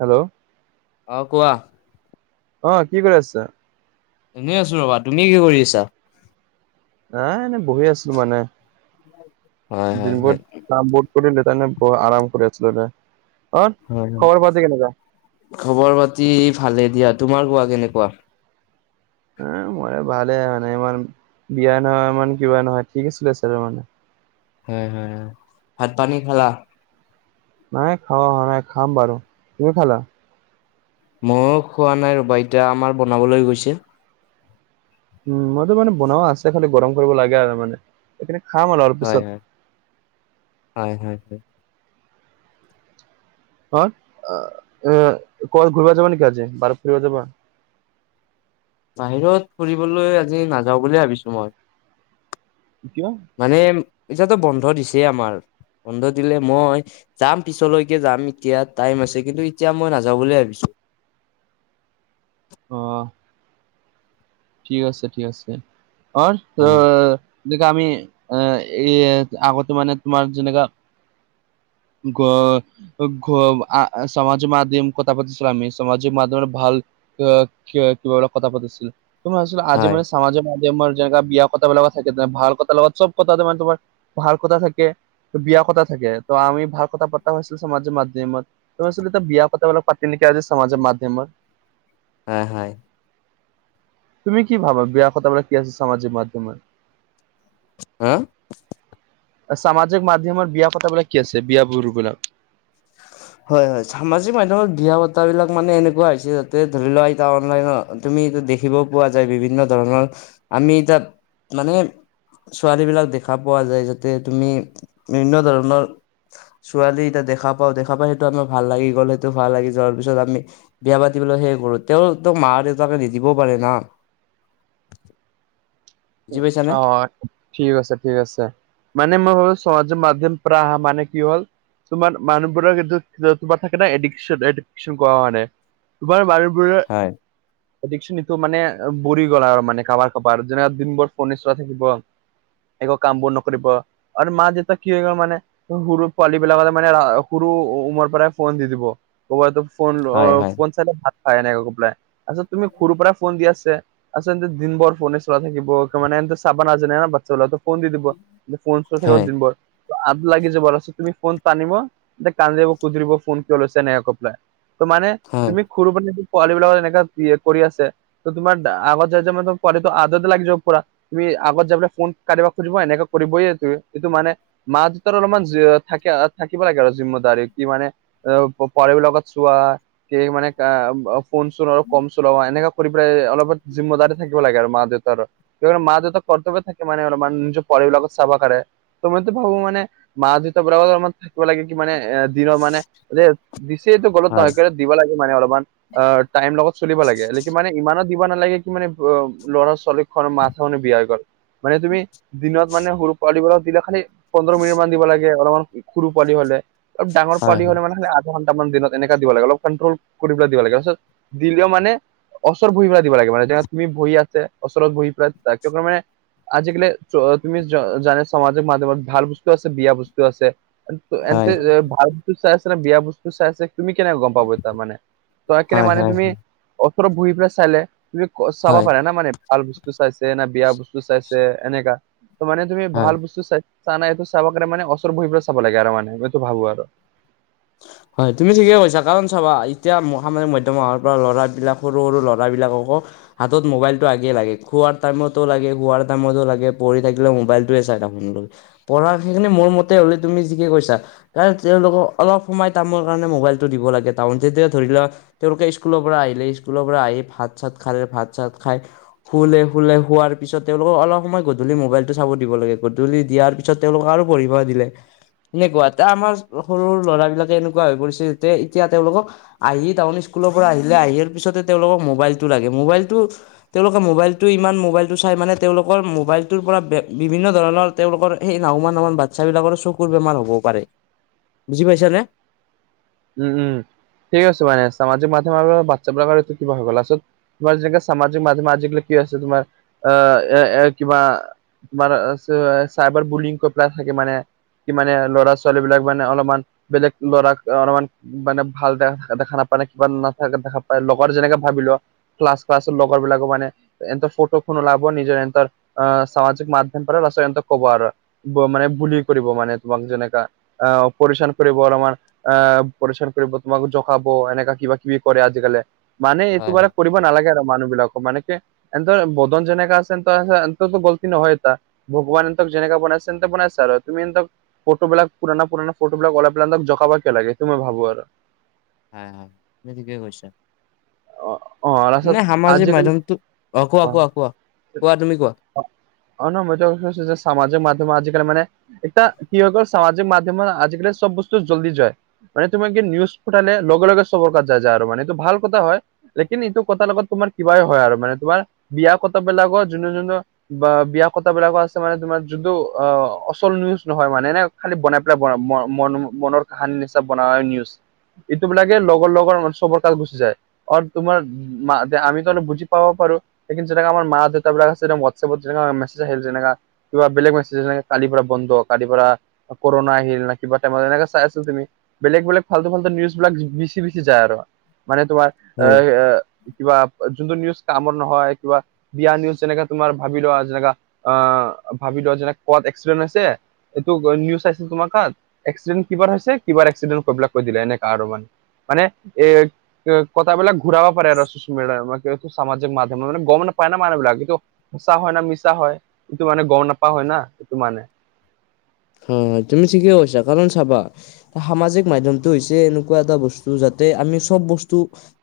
Hello অ কোৱা? অ কি কৰি আছা? এনেই আছো ৰবা। তুমি কি কৰি আছা? এ এনেই বহি আছো মানে হয় হয় হয়। দিনবৌত তাতবৌত কৰিলে তানে ব আৰাম কৰি আছিলোঁ ৰে। হয় হয় খবৰ পাতি ভালে দিয়া। তোমাৰ কোৱা কেনেকুৱা? উ মৰে ভালে মানে ইমান বিয়া নহয় ইমান কিবা নহয় ঠিক আছিলে ছেবে মানে হয় হয় ভাত পানী খালা। নাই খাৱা শুৱা খাম বাৰু। তুমি খালা? ময়ো খোৱা নাই ৰ'বা এতিয়া আমাৰ বনাবলৈ গৈছে। উম মইতো মানে বনোৱা আছে খালি গৰম কৰিব লাগে আৰু মানে সেইখিনি খাম আৰু অলপ হয় পিছত। হয়। হয় হয়। কত অহ এ কৰবাত ঘূৰিব যাবা নেকি আজি বাৰত ফুৰিব যাবা- বাহিৰত ফুৰিবলৈ আজি নাযাওঁ বুলি ভাবিছোঁ মই। কিয়? মানে এতিয়াতো বন্ধ দিছে আমাৰ বন্ধ দিলে মই। যাম পিছলৈকে যাম এতিয়া টাইম আছে কিন্তু এতিয়া মই নাযাওঁ বুলি ভাবিছো। অঁ। ঠিক আছে ঠিক আছে, অত উম। অৰ যেনেকে আমি এ এই আগতে মানে তোমাৰ যেনেকা গত অ গ আ সামাজিক মাধ্যম কথা পাতিছো আমি সামাজিক মাধ্যমে ভাল অ কিয় কিবা বা কথা পাতিছিল, তোমাৰ আচল আজি হয় মানে সমাজৰ মাধ্যমৰ যেগা বিয়া কথাবিলাক থাক তেনে ভাল কথা লগা চব কথা তাৰে তোমাৰ ভাল কথা থাকে। তো বিয়া কথা থাকে, ত আমি ভাল কথা পতা হৈছিলো সমাজৰ মাধ্যমত তছিল এতিয়া বিয়া পতলাক পাত তিনিকা যে সমাজৰ মাধ্যমৰ। হয় হয়। তুমি কি ভাবা বিয়া কথাবিলাক কি আছে সামাজিক মাধ্যম? হা! সামাজিক‌ ‍মাধ্যমত বিয়া পতাবিলাক কি আছে বিয়া বৰু বিলাক? হয় হয় সামাজিক মাধ্যমত বিয়া বতৰা বিলাক মানে এনেকুৱা হৈছে যাতে ধৰি লোৱা এতিয়া অনলাইনত তুমি এইটো দেখিব পোৱা যায় বিভিন্ন ধৰণৰ, আমি এতিয়া মানে ছোৱালীবিলাক দেখা পোৱা যায়, যাতে তুমি বিভিন্ন ধৰণৰ ছোৱালী এতিয়া দেখা পাওঁ, দেখা পাই সেইটো আমাৰ ভাল লাগি গ'ল সেইটো ভাল লাগি যোৱাৰ পিছত আমি বিয়া পাতিবলৈহে সেই কৰোঁ তেওঁ তোক মা- দেউতাকে নিদিবও পাৰে না? বুজি পাইছানে? অহ। ঠিক আছে ঠিক আছে মানে মই হলো সমাজৰ মাধ্যম‌ পৰা মানে কি হ'ল তোমাৰ মানুহবোৰৰ কিন্তু তোমাৰ থাকে ন এডিকেচন এডিকেচন কৰা মানে আমাৰ মানুহ‌বোৰে হয়। এডিকেচটো মানে বৰি গল আৰু মানে কাবাৰ কাবাৰ যেনেকে দিনবোৰ ওকণি চোৱাই থাকিব একো কামবোৰ নকৰিব আৰু মা - দেউতা কি হৈ গল‌ মানে সৰু পোৱালীবিলাকতে মানে সৰু ওমৰ পৰাই ফোন দি দিব। ম'বাইলটো হয় হয় ফোন চাই ভাত খাই নাই হেনেকে হপাই‌ তাৰপিছত তুমি ‌সৰু পৰা ফোন দি আছে, আচলতে দিন বৰ ফোনে চলা থাকিব তাৰমানে চাবা নাজানে নহয় বাচ্ছা বলো ফোন দি দিব, ফোনত কথা পাতিব হয় দিন বৰ। আগ লাগি যাব তাৰপাছত তুমি ফোন টানিব তে কান্দিব কুদৰিব ফোন কিয় লৈছা এনেকে‌‌ কৈ পেলাই। ত মানে হয় তুমি ‌সৰুবা‌ পোৱালি বিলাক এনেকা কৰি আছে ত তোমাৰ আগত যাই যাই মানে ‌তোমাৰ‌ আদতে লাগি যাব পুৰা। তুমি আগত যাবলৈ ফোন‌ কাটিবা কিবা খুজিব এনেকে কৰিবই তুমি এইটো মানে মা - দেউতাৰ অলপমান থাকে থাকিব লাগে আৰু জিম্মদাৰী কি মানে পোৱালিবিলাকক লগত চোৱা কি মানে কাম আঁহ ফোন চোন আৰু কম চম এনেকা কৰি পেলাই অলপ জিম্মদাৰি থাকিব লাগে আৰু মা- দেউতাৰ মা - দেউতা কৰ্তব্য থাকে মানে অলপ মান নিজৰ পোৱালিবিলাকক চাবা পাৰে। তহ মইটো ভাবো মানে মা - দেউতাৰ পৰা আমাৰ থাকিব লাগে কি মানে এ দিনৰ মানে এতিয়া দিছেটো গলত হয় নহয় দিবা লাগে মানে অলপমান অ টাইম লগত চলিব লাগে মানে ইমানো দিব নালাগে কি মানে ল'ৰা - ছোৱালী মাকজনী বিয়া হৈ গল মানে তুমি দিনত মানে সৰু পোৱালিবিলাক দিলে খালি পোন্ধৰ মিনিট মান দিব লাগে অলপমান সৰু পোৱালি হলে অলপ ডাঙৰ হয় পোৱালি হলে মানে দুঘণ্টামান দিনত এনেকা দিব লাগে অকনমান কনট্ৰল কৰিবলৈ দিব লাগে। দিলেও মানে ওচৰ বহি পেলাই দিব লাগে মানে যেনে তুমি বহি আছে ওচৰত বহি পেলাই দায়িত্ব মানে আজিকালি তুমি জানা সমামাজিক মাধ্যমত ভাল বুজত আছে বিয়া বুজত আছে। হয় এন্ততে ভাল বস্তু চাই আছে নে বিয়া বস্তু চাই আছে। তুমি কেনেকে গম পাব তাৰ মানে, তই কেনে হয় হয় মানে তুমি ওচৰত বহি পেলাই চাই তুমি', ক'‌, চাবা হয় পাৰে না মানে ভাল বস্তু চাইছে না বেয়া বস্তু চাইছে এনেকা', ত', মানে তুমি হয় ভাল বস্তু চাইছা নে এবোৰ চাব কাৰণে মানে ওচৰত বহিবলৈ চাব লাগে আৰু মানে সেইটো ভাবোঁ আৰু', হয়', তুমি ঠিকে কৈছা কাৰণ চাবা এতিয়া ম', সামাজিক মাধ্যমৰ পৰা ল'ৰাবিলাক সৰু সৰু ল'ৰাবিলাককো', হাতত মোবাইলটো আগেই লাগে খোৱাৰ টাইমতো লাগে শুৱাৰ টাইমতো লাগে পঢ়ি থাকিলে মোবাইলটোৱে চাই থাকো', পঢ়া সেইখিনি মোৰ মতে হ'লে তুমি ঠিকে কৈছা কাৰণ তেওঁলোকক', অলপ সময় কামৰ কাৰণে মোবাইলটো দিব লাগে টাউন যেতিয়া ধৰি লওক', তেওঁলোকে স্কুলৰ পৰা আহিলে স্কুলৰ পৰা আহি ভাত চাত খালে ভাত চাত খাই', শুলে-শুলে, শুৱাৰ পিছত, তেওঁলোকক অলপ সময় গধূলি মোবাইলটো চাব দিব লাগে গধূলি দিয়াৰ পিছত', পিছত তেওঁলোকক আৰু পঢ়িব দিলে, এনেকুৱাতে আমাৰ সৰু', ল'ৰা বিলাকে এনেকুৱা হৈ পৰিছে যে এতিয়া তেওঁলোকক', আহি টাউন স্কুলৰ পৰা আহিলে আহিয় পিছতে তেওঁলোকক মোবাইলটো লাগে মোবাইলটো', তেওঁলোকে মোবাইলটো ইমান, মোবাইলটো চাই মানে তেওঁলোকৰ মোবাইলটোৰ পৰা বিভিন্ন ধৰণৰ', তেওঁলোকৰ সেই নাহমান নাহমান বাচ্ছা বিলাকৰো চকুৰ বেমাৰ হ'ব পাৰে', বুজি পাইছা নে? উম', উম', ঠিক আছে মানে সামাজিক মাধ্যম আৰু বাচ্ছাবিলাকৰ এটো কি বা হয় গ'ল আচৰিত', তোমাৰ যেনেকে সামাজিক মাধ্যমে আজিকালি কি আছে তোমাৰ আহ', এ-এ', কিবা', তোমাৰ এই‌', চে', এই', চাইবাৰ বুলিং কয় পেলাঈ থাকে মানে', কি মানে ল'ৰা ছোৱালী বিলাক মানে অলপমান বেলেগ ল'ৰাক', অলপমান মানে ভাল বেয়া দেখা নাপায় নাই কিবা নাথাক দেখা পায় লগৰ যেনেকে ভাবি লোৱা', ক্লছ ক্লছৰ লগৰ বিলাকো মানে', এন্তৰ ফটো খন ওলাব নিজৰ এন্তৰ অ', সামাজিক মাধ্যমৰ পৰা ৰচয়নটো ক'ব আৰু', মানে বুলি কৰিব মানে তোমাক যেনেকা আহ', পৰেশান কৰিব অলপমান', আহ', পৰেশান কৰিব তোমাক জখাব এনেকা কিবা কিবি কৰে আজিকালি মানে এইটো হয় বাৰে হয় কৰি', নালাগে আৰু মানুহ বিলাকক মানে এন্তৰ বদন যেনেকা আছেতো এন্তৰ গল্তি নহয় এটা', ভগৱান এন্তক যেনেকা বনাইছে এন্ত বনাইছে আৰু তুমি এন্তক', ফটোবিলাক পুৰাণা পুৰাণা ফটোবিলাক ওলাই পেলে এন্তক জকাবা কয় লাগে এটো মই ভাবোঁ আৰু', হয়', হয়', তুমি ঠিকেই কৈছা', অ অ লাষ্টত নে, সামাজিক আজিকালি মাধ্যমটোক অহ', কোৱা-কোৱা-কোৱা-কোৱা তুমি কোৱা', অ, ' নহয় মই এইটো কৈছোঁ যে সামাজিক মাধ্যম আজিকালি মানে', এতিয়া কি হৈ গ'ল সামাজিক মাধ্যমে আজিকালি চব বস্তু জলদি যায়', মান তোমাক কিবা নিউজ পঠালে লগে লগে চবৰ তাত যায়, যায় আৰু মানটো ভাল কথা হয়', লেকিন ই এইটো কতাৰ লগত তোমাৰ কিবাই হয় আৰু মানে তোমাৰ বিয়াৰ কতা বিলাকত যোনে যোনে', বা', বিয়া কতা বিলাকো আছে মানে তোমাৰ যদিও অ', অচল নিউজ নহয় মানে এনে', খালি বনাই পেলাই বনা, ম-মনও- মনৰ কাহানীৰ নিচনা বনাই নিউজ', ইটো বিলাকে লগৰ লগৰ চবৰ তাত গুচি যায় আৰু তোমাৰ', মা', - দে', আমি তো অলপ বুজি পাওঁ বাৰু', লেকিন যেনেকা আমাৰ মা, দেউতাবিলাক আছে তেওঁৰ হোৱাটছএপত যেনেকা মেছেজ আহিল যেনেকা', কিবা বেলেগ মেছেজ আহিল কালিৰ পৰা বন্ধ কালিৰ পৰা', কৰ'না আহিল না কিবা টাইমত ইনকা চাই আছিল তুমি', বেলেগ- বেলেগ, ফালতু-ফালতু নিউজবিলাক বেছি-বেছি যায় আৰু মানে তোমাৰ হয় অহ', -আহ', ভুয়া অহ', যোনটো নিউজ কামৰ নহয় কিবা', বিয়া নিউজ যেনেকা তোমাৰ ভাবি লোৱা, যেনেকা আহ', ভাবি লোৱা যেনেকা ক'ত এক্সিডেণ্ট হৈছে? এইটো নিউজ চাইছিলো তোমাৰ তাত এক্সিডেণ্ট কিবাৰ হৈছে কিবাৰ এক্সিডেণ্ট কথাবিলাক কৈ দিলে এনেকা আৰু মানে', মানে [unintelligible] কথাবিলাক ঘূৰাব পাৰে আৰু চছিয়েল মিডিয়া আমাক কে সামাজিক মাধ্যমে মানে গম নাপায় ন মানুহবিলাক কিন্তু', সঁচা হয় না মিছা হয় এইটো মানে গম নাপা হয় না সেইটো মানে', উম', তুমি ঠিকে কৈছা, কাৰণ চাবা? সামাজিক মাধ্যমটো হৈছে এনেকুৱা এটা বস্তু যাতে আমি চব বস্তু',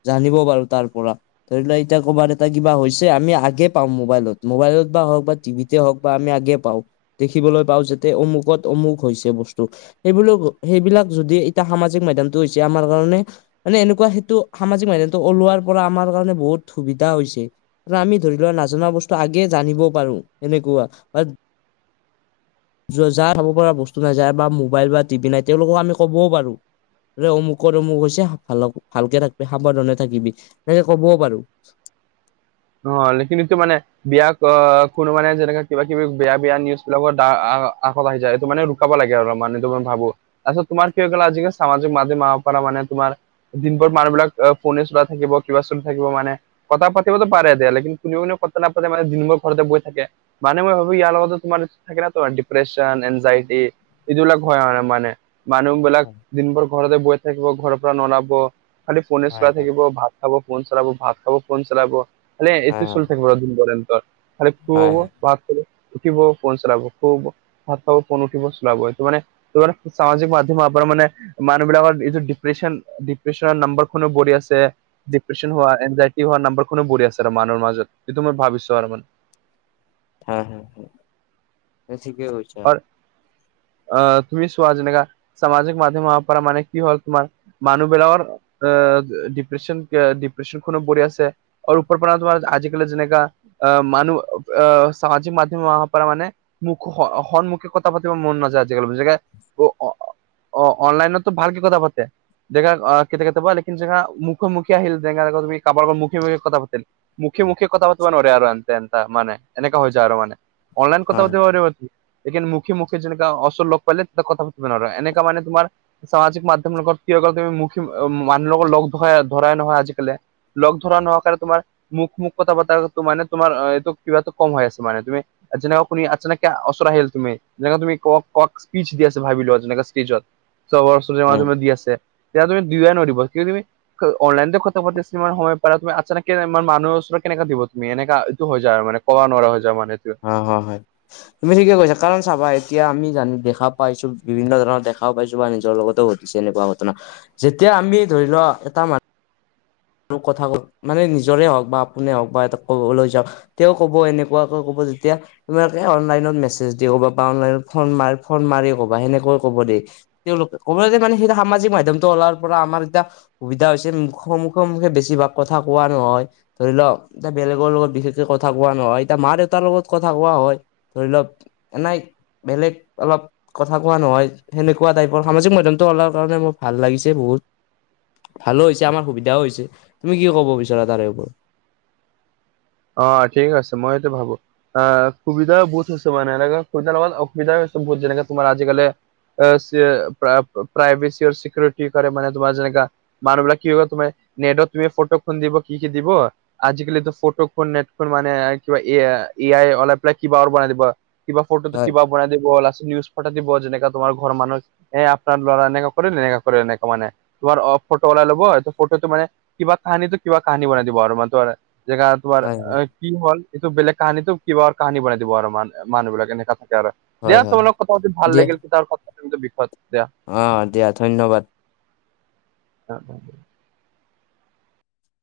জানিব পাৰোঁ তাৰ পৰা। ধৰি লোৱা এতিয়া ক'বাৰ এটা কিবা হৈছে আমি আগে পাওঁ মোবাইলত মোবাইলত বা হওঁক বা টিভিত- যে হওঁক বা আমি আগে পাওঁ, দেখিবলৈ পাওঁ যেতিয়া অমুক', ক'ত অমুক হৈছে বস্তু, সেইবুলি সেইবিলাক যদি এতিয়া সামাজিক মাধ্যমটো হৈছে আমাৰ কাৰণে', মানে এনেকুৱা সেইটো সামাজিক মাধ্যমটো ওলোৱাৰ পৰা আমাৰ কাৰণে বহুত সুবিধা হৈছে। আমি ধৰি লোৱা নাজনা বস্তু আগে জানিবও পাৰোঁ এনেকুৱা বা য যাৰ খাব পৰা বস্তু নাই যাৰ বা মোবাইল বা টিভি নাই তেওঁলোকক আমি ক'বও পাৰোঁ। অমুকৰ অমুক হৈছে ভাল ভালকে থাকিবি! সাৱধানে থাকিবি তেনেকে ক'বও পাৰোঁ। লেকিন এইটো মানে বিয়াক কোনো মানে যেনেকা কিবা কিবি বেয়া বেয়া নিউজ বিলাকত আ আকৌ বাঢ়ি যায় এইটো মানে। ক'ব লাগে আৰু মানে মই এইটো ভাবোঁ, তাৰপাছত তোমাৰ কি হৈ গ'ল আজিকালি সামাজিক মাধ্যম আৰ পৰা মানে তোমাৰ। দিনভৰ মানুহবিলাক অ ফোনে চলাই থাকিব কিবা চলি থাকিব মানে কথা পাতিব পাৰে দিয়া লেকিন খুলিবলে কতো নাপালে মানে দিনভৰ ঘৰতে বহি থাকে। মানে মই ভাবোঁ ইয়াৰ লগতে তোমাৰ সেইকাৰণে তোমাৰ ডিপ্ৰেশন এনজাইটি। এইটো বিলাক হয় মানে মানুহ বিলাক দিনভৰ ঘৰতে বহি থাকিব ঘৰৰ পৰা নোলাব খালি ফোনে চলাই থাকিব ভাত খাব ফোন চলাব ভাত খাব ফোন চলাব খালি এইটো হয় চলি থাকিব দিনভৰ ইহঁতৰ। খালি শুব ভাত খাব উঠিব ফোন চলাব শুব ভাত খাব ফোন উঠিব চলাব এইটো মানে সেইটো কাৰণ সামাজিক মাধ্যমৰ পৰা মানে মানুহ বিলাকৰ এইটো ডিপ্ৰেছন ডিপ্ৰেছনৰ নাম্বাৰখনো বঢ়ি আছে ডিপ্ৰেশ্যন হোৱা এনজাইটি হোৱা নাম্বাৰখনো বঢ়ি আছে মানুহৰ মাজত সেইটো মই ভাবিছোঁ আৰু মান। হয় হয় তই ঠিকেই কৈইছ। অ তুমি চোৱা যেনেকা সামাজিক মাধ্যমৰ পৰা মানে কি হ'ল তোমাৰ মানুহবিলাকৰ আ ডিপ্ৰেশ্যন ডিপ্ৰেশ্যনখনো বঢ়ি আছে অৰ ওপৰ পৰা তোমাৰ আজিকালি যেনেকা অ মানুহ সামাজিক মাধ্যম পৰা মানে মুখ সন্মুখকে কথা পাতিব মন নাযায় আজিকালি যেনেকে অ অ অ অনলাইনতো ভালকে কথা পাতে। ডেগা অ কেতিয়া কেতিয়াবা লেকিন যেগা মুখ মুখিয়া আহিল ডেগা আগৰ তুমি কাবাৰ মুখে মুখ কথা পাতিল। মুখে মুখিয়া কথা পাতিব নোৱাৰে আৰু এনতে এনতা মানে এনেকা হৈ যায় আৰু মানে অনলাইন কথা হয় পাতিব পাৰিব। লেকিন মুখে মুখে যেনেকা ওচৰত লগ পালে তেতিয়া কথা পাতিব নোৱাৰে এনেকা মানে তোমাৰ সামাজিক মাধ্যমৰ লগত কি হৈ গ'ল তুমি মুখ মানুহ লগক লগ ধৰা ধৰাই নহয় আজিকালি। লগ ধৰা নোহোৱা কাৰণে তোমাৰ মুখ মুখ কথা পতাটো মানে তোমাৰ এইটো কিবাটো কম হৈ আছে মানে তুমি যেনেকা আপুনি আচানাকে অ ওচৰ আহিল তুমি যেনেকা তুমি ক কক স্পিচ দি আছে ভাবিলোৱা যেনেকা ষ্টেজত চব মাজে উম মাজে দি আছে তেতিয়া তুমি দিয়ে ন দিবল কিয় তুমি অনলাইনতে কথা পাতিছোঁ তোমাৰ সময় পাৰা তুমি আচ্ছ নেকে মানুহ ওচৰত কেনেকা দিব তুমি এনেকা এইটো হৈ যায় আৰু মানে। ক'ব' নোৱাৰা হৈ যাওঁ মানে এইটো। অ হয় হয়। তুমি ঠিকে কৈছা কাৰণ চাবা এতিয়া আমি জানি দেখা পাইছোঁ বিভিন্ন ধৰণৰ দেখাও পাইছোঁ বা নিজৰ লগতো বিচাৰি ঘটনা যেতিয়া আমি ধৰি ল এটা মানুহ আৰু কথা মানে নিজৰে হওঁক বা আপুনি হওঁক বা এটা ক'বলৈ যাওঁক - তেওঁ ক'ব এনেকুৱাকৈ ক'ব যেতিয়া তোমালোকে অনলাইনত মেছেজ দি কবা বা অনলাইনত ফোন মাৰ ফোন মাৰি কবা সেনেকৈ ক'ব দে তেওঁলোকে ক'বলে মানে সেইটো সামাজিক মাধ্যমটো ওলাৰ পৰা আমাৰ এতিয়া সুবিধা হৈছে। সন্মুখে বেছিভাগ কথা কোৱা নহয়। ধৰি লওঁক এতিয়া বেলেগৰ লগত বিশেষকে কথা কোৱা নহয়। এতিয়া মা-দেউতাৰ লগত কথা কোৱা হয়। ধৰি লওঁক এনেই বেলেগ অলপ- কথা কোৱা নহয় সেনেকুৱা টাইপৰ। সামাজিক মাধ্যয়মটো ওলাৰ কাৰণে মোৰ ভাল লাগিছে বহুত। ভালো হৈছে, আমাৰ সুবিধাও হৈছে। তুমি কি ক'ব বিচাৰা তাৰে ওপৰত? অ' ঠিক আছে মইও এইটো ভাবো। আ সুবিধা বহুত হৈছে মানে এনেকা কেইটা লগত অসুবিধা হৈছে বহুত যেনেকা তোমাৰ আজিকালি অ চি প্ৰাইভেচী প্ৰা প্ৰাইভেচী আৰু চিকউৰিটি কাৰণে মানে তোমাৰ যেনেকা মানুহ বিলাক কি হয় তোমাৰ নেটত তুমি ফটো খন দিব কি কি দিব আজিকালিতো ফটো নেট ফোন মানে কিবা এ আই অলাই পেলাই কিবাহৰ বনাই দিব কিবা ফটটো হয় কিবা বনাই দিব লাষ্টত নিউজ পঠায় দিব যেনেকা তোমাৰ ঘৰৰ মানুহে এ, আপোনাৰ ল'ৰা এনেকা কৰে তেনেকা কৰে এনেকা মানে। তোমাৰ অ' ফটো ওলাই ল'ব ফটোটো মানে কিবা কাহিনীটো কিবা কাহিনী বনাই দিব আৰু মানে তোমাৰ জেগাত তোমাৰ হয় হয় কি হ'ল এইটো বেলেগ কাহানীটো কিবাহৰ কাহানী বনাই দিব আৰু মান মানুহ বিলাক এনেকা থাকে আৰু। হয় দিয়া হয় তোমাৰ লগত কথা পাতি ভাল দিয়া লাগিল [unintelligible] এইটো বিষয়ত দিয়া। অ' দিয়া ধন্যবাদ। [unintelligible]